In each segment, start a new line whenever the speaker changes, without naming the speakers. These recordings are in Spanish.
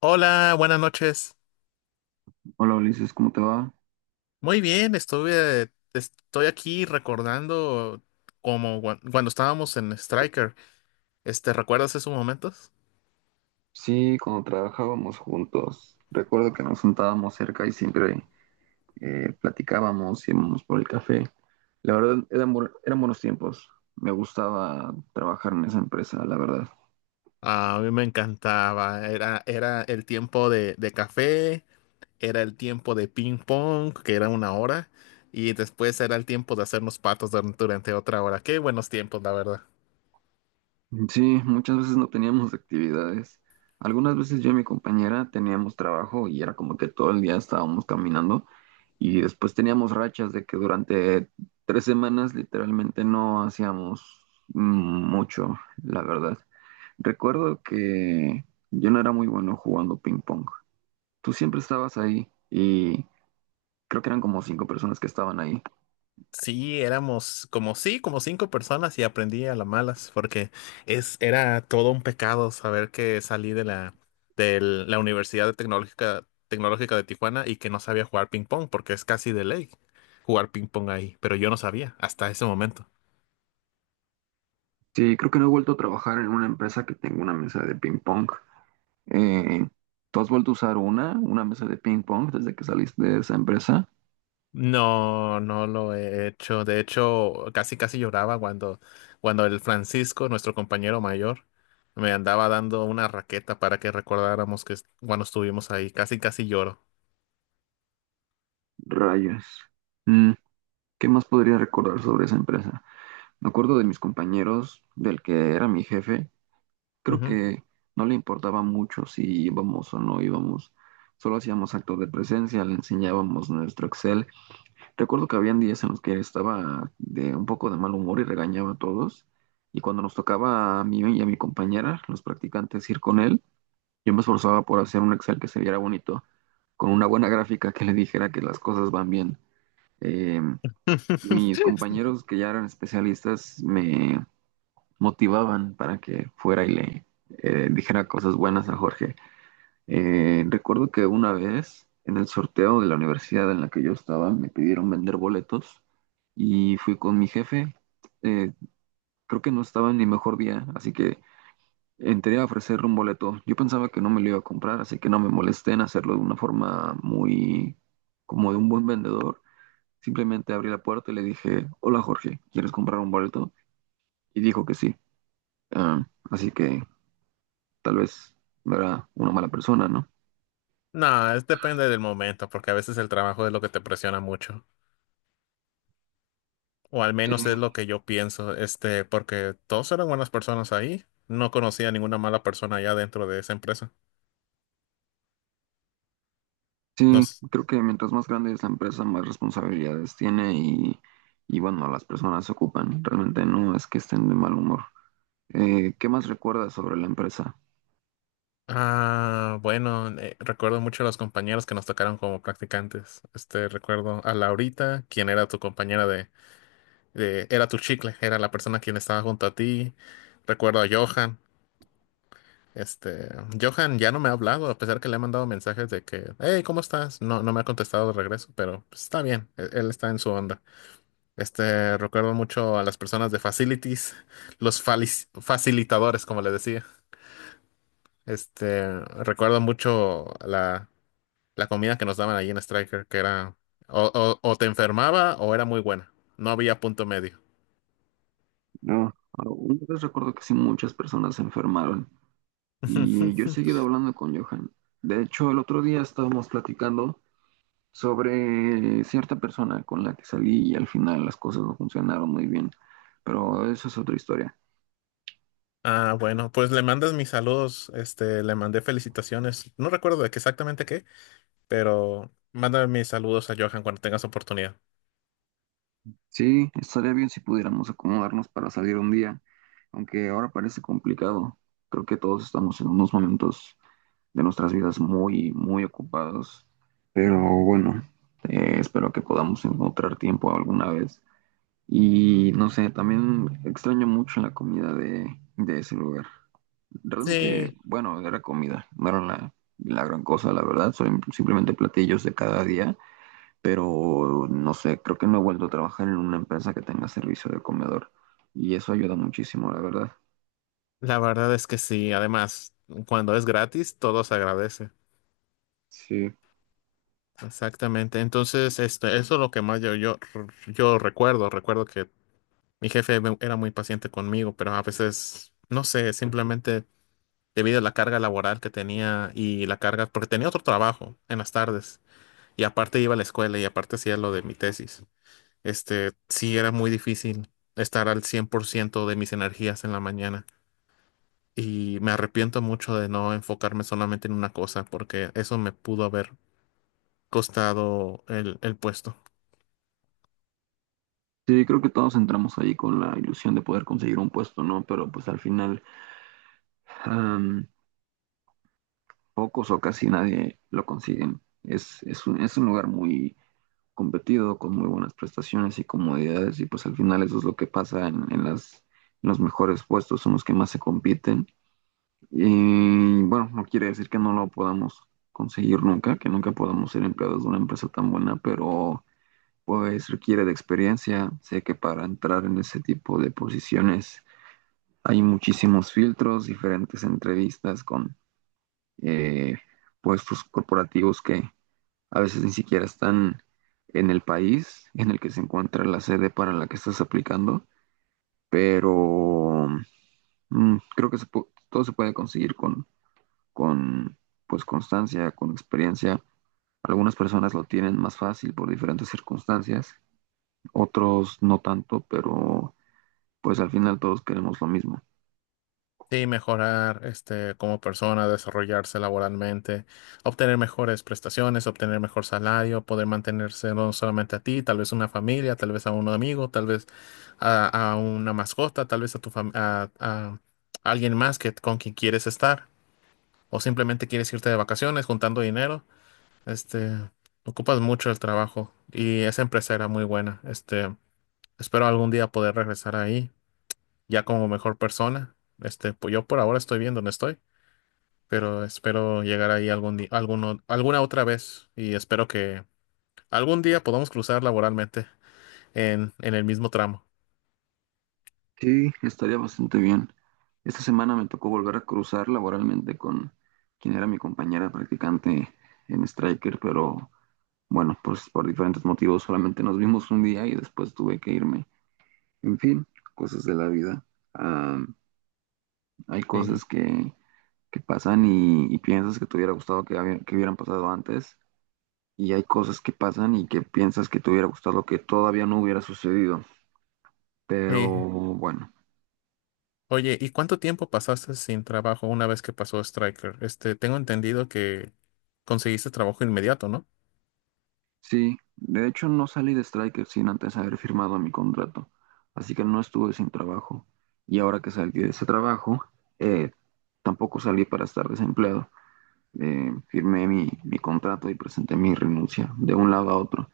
Hola, buenas noches.
Hola Ulises, ¿cómo te va?
Muy bien, estoy aquí recordando cuando estábamos en Striker. ¿Recuerdas esos momentos?
Sí, cuando trabajábamos juntos, recuerdo que nos sentábamos cerca y siempre platicábamos, íbamos por el café. La verdad, eran buenos tiempos. Me gustaba trabajar en esa empresa, la verdad.
A mí me encantaba. Era el tiempo de café, era el tiempo de ping pong, que era 1 hora, y después era el tiempo de hacernos patos durante 1 hora más. Qué buenos tiempos, la verdad.
Sí, muchas veces no teníamos actividades. Algunas veces yo y mi compañera teníamos trabajo y era como que todo el día estábamos caminando y después teníamos rachas de que durante 3 semanas literalmente no hacíamos mucho, la verdad. Recuerdo que yo no era muy bueno jugando ping pong. Tú siempre estabas ahí y creo que eran como cinco personas que estaban ahí.
Sí, éramos como, sí, como cinco personas y aprendí a las malas, porque era todo un pecado saber que salí de la, Universidad Tecnológica de Tijuana y que no sabía jugar ping pong, porque es casi de ley jugar ping pong ahí, pero yo no sabía hasta ese momento.
Sí, creo que no he vuelto a trabajar en una empresa que tenga una mesa de ping pong. Eh, ¿Tú has vuelto a usar una mesa de ping pong desde que saliste de esa empresa?
No, no lo he hecho. De hecho, casi casi lloraba cuando el Francisco, nuestro compañero mayor, me andaba dando una raqueta para que recordáramos que cuando estuvimos ahí, casi casi lloro.
Rayos. Mm, ¿Qué más podría recordar sobre esa empresa? Me acuerdo de mis compañeros, del que era mi jefe, creo
Ujú.
que no le importaba mucho si íbamos o no íbamos. Solo hacíamos actos de presencia, le enseñábamos nuestro Excel. Recuerdo que habían días en los que estaba de un poco de mal humor y regañaba a todos. Y cuando nos tocaba a mí y a mi compañera, los practicantes, ir con él, yo me esforzaba por hacer un Excel que se viera bonito, con una buena gráfica que le dijera que las cosas van bien. Eh, y mis compañeros que ya eran especialistas me motivaban para que fuera y le dijera cosas buenas a Jorge. Recuerdo que una vez en el sorteo de la universidad en la que yo estaba me pidieron vender boletos y fui con mi jefe. Eh, creo que no estaba en mi mejor día, así que entré a ofrecerle un boleto. Yo pensaba que no me lo iba a comprar, así que no me molesté en hacerlo de una forma muy como de un buen vendedor. Simplemente abrí la puerta y le dije, hola Jorge, ¿quieres comprar un boleto? Y dijo que sí. Ah, así que tal vez no era una mala persona, ¿no?
No, es depende del momento, porque a veces el trabajo es lo que te presiona mucho, o al
Sí,
menos es lo que yo pienso, porque todos eran buenas personas ahí, no conocía ninguna mala persona allá dentro de esa empresa.
sí,
Nos,
creo que mientras más grande es la empresa, más responsabilidades tiene y bueno, las personas se ocupan. Realmente no es que estén de mal humor. ¿Qué más recuerdas sobre la empresa?
ah, bueno, recuerdo mucho a los compañeros que nos tocaron como practicantes. Recuerdo a Laurita, quien era tu compañera de, era tu chicle, era la persona quien estaba junto a ti. Recuerdo a Johan. Este, Johan ya no me ha hablado, a pesar que le he mandado mensajes de que, hey, ¿cómo estás? No, no me ha contestado de regreso, pero pues, está bien, él está en su onda. Recuerdo mucho a las personas de facilities, los facilitadores, como les decía. Este, recuerdo mucho la comida que nos daban allí en Striker, que era, o te enfermaba o era muy buena, no había punto medio.
No, una vez recuerdo que sí muchas personas se enfermaron y yo he seguido hablando con Johan. De hecho, el otro día estábamos platicando sobre cierta persona con la que salí y al final las cosas no funcionaron muy bien, pero eso es otra historia.
Ah, bueno, pues le mandas mis saludos, le mandé felicitaciones, no recuerdo de qué exactamente qué, pero mándame mis saludos a Johan cuando tengas oportunidad.
Sí, estaría bien si pudiéramos acomodarnos para salir un día, aunque ahora parece complicado. Creo que todos estamos en unos momentos de nuestras vidas muy, muy ocupados, pero bueno, espero que podamos encontrar tiempo alguna vez. Y no sé, también extraño mucho la comida de ese lugar. Realmente,
Sí,
bueno, era comida, no era la gran cosa, la verdad, son simplemente platillos de cada día, pero no sé, creo que no he vuelto a trabajar en una empresa que tenga servicio de comedor y eso ayuda muchísimo, la verdad.
la verdad es que sí. Además, cuando es gratis, todo se agradece.
Sí,
Exactamente. Entonces, eso es lo que más yo recuerdo. Recuerdo que mi jefe era muy paciente conmigo, pero a veces, no sé, simplemente debido a la carga laboral que tenía y la carga, porque tenía otro trabajo en las tardes. Y aparte iba a la escuela y aparte hacía lo de mi tesis. Sí era muy difícil estar al 100% de mis energías en la mañana y me arrepiento mucho de no enfocarme solamente en una cosa porque eso me pudo haber costado el puesto.
sí, creo que todos entramos ahí con la ilusión de poder conseguir un puesto, ¿no? Pero pues al final am, pocos o casi nadie lo consiguen. Es un lugar muy competido, con muy buenas prestaciones y comodidades y pues al final eso es lo que pasa en los mejores puestos, son los que más se compiten. Y bueno, no quiere decir que no lo podamos conseguir nunca, que nunca podamos ser empleados de una empresa tan buena, pero pues requiere de experiencia. Sé que para entrar en ese tipo de posiciones hay muchísimos filtros, diferentes entrevistas con eh, puestos corporativos que a veces ni siquiera están en el país en el que se encuentra la sede para la que estás aplicando, pero creo que todo se puede conseguir con con pues constancia, con experiencia. Algunas personas lo tienen más fácil por diferentes circunstancias, otros no tanto, pero pues al final todos queremos lo mismo.
Sí, mejorar como persona, desarrollarse laboralmente, obtener mejores prestaciones, obtener mejor salario, poder mantenerse no solamente a ti, tal vez una familia, tal vez a un amigo, tal vez a una mascota, tal vez a tu fam- a alguien más que con quien quieres estar, o simplemente quieres irte de vacaciones juntando dinero. este, ocupas mucho el trabajo y esa empresa era muy buena. Espero algún día poder regresar ahí ya como mejor persona. Pues yo por ahora estoy bien donde estoy, pero espero llegar ahí algún día, alguna otra vez y espero que algún día podamos cruzar laboralmente en el mismo tramo.
Sí, estaría bastante bien. Esta semana me tocó volver a cruzar laboralmente con quien era mi compañera practicante en Striker, pero bueno, pues por diferentes motivos solamente nos vimos un día y después tuve que irme. En fin, cosas de la vida. Ah, hay
Sí.
cosas que pasan y piensas que, te hubiera gustado que hubieran pasado antes. Y hay cosas que pasan y que piensas que te hubiera gustado que todavía no hubiera sucedido. Pero
Sí.
bueno,
Oye, ¿y cuánto tiempo pasaste sin trabajo una vez que pasó Striker? Tengo entendido que conseguiste trabajo inmediato, ¿no?
sí. De hecho, no salí de Striker sin antes haber firmado mi contrato. Así que no estuve sin trabajo. Y ahora que salí de ese trabajo, eh, tampoco salí para estar desempleado. Firmé mi contrato y presenté mi renuncia de un lado a otro.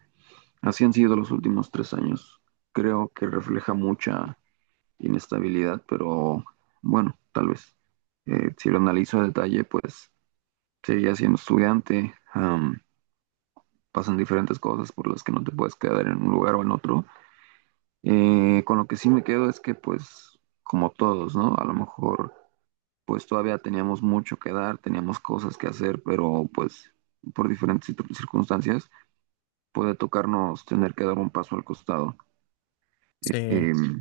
Así han sido los últimos 3 años. Creo que refleja mucha inestabilidad, pero bueno, tal vez. Si lo analizo a detalle, pues seguía siendo estudiante, am, pasan diferentes cosas por las que no te puedes quedar en un lugar o en otro. Con lo que sí me quedo es que, pues, como todos, ¿no? A lo mejor, pues todavía teníamos mucho que dar, teníamos cosas que hacer, pero pues por diferentes circunstancias puede tocarnos tener que dar un paso al costado.
Sí,
Em,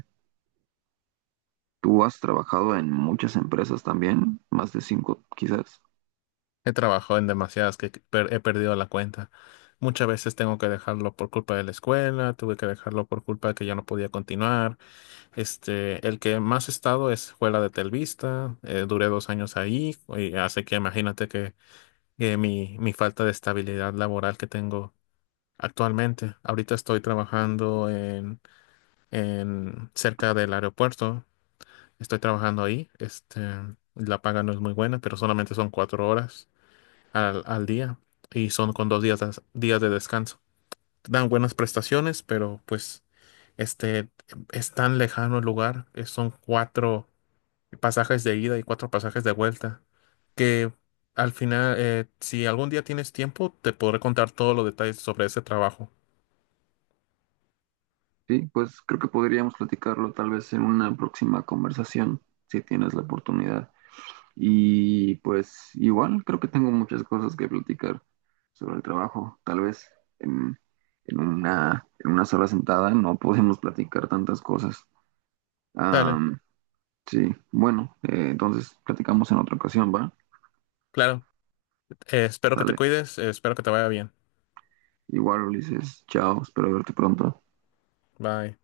tú has trabajado en muchas empresas también, más de cinco quizás.
he trabajado en demasiadas que he perdido la cuenta. Muchas veces tengo que dejarlo por culpa de la escuela, tuve que dejarlo por culpa de que ya no podía continuar. El que más he estado fue la de Telvista. Duré 2 años ahí, y así que imagínate que mi falta de estabilidad laboral que tengo actualmente. Ahorita estoy trabajando en cerca del aeropuerto. Estoy trabajando ahí. La paga no es muy buena, pero solamente son 4 horas al día y son con dos días de descanso. Dan buenas prestaciones, pero pues este es tan lejano el lugar, son cuatro pasajes de ida y cuatro pasajes de vuelta, que al final, si algún día tienes tiempo, te podré contar todos los detalles sobre ese trabajo.
Sí, pues creo que podríamos platicarlo tal vez en una próxima conversación, si tienes la oportunidad. Y pues igual creo que tengo muchas cosas que platicar sobre el trabajo. Tal vez en, en una sola sentada no podemos platicar tantas cosas.
Dale,
Am, sí, bueno, entonces platicamos en otra ocasión, ¿va?
claro. Espero que te
Dale.
cuides, espero que te vaya bien.
Igual, Ulises, chao, espero verte pronto.
Bye.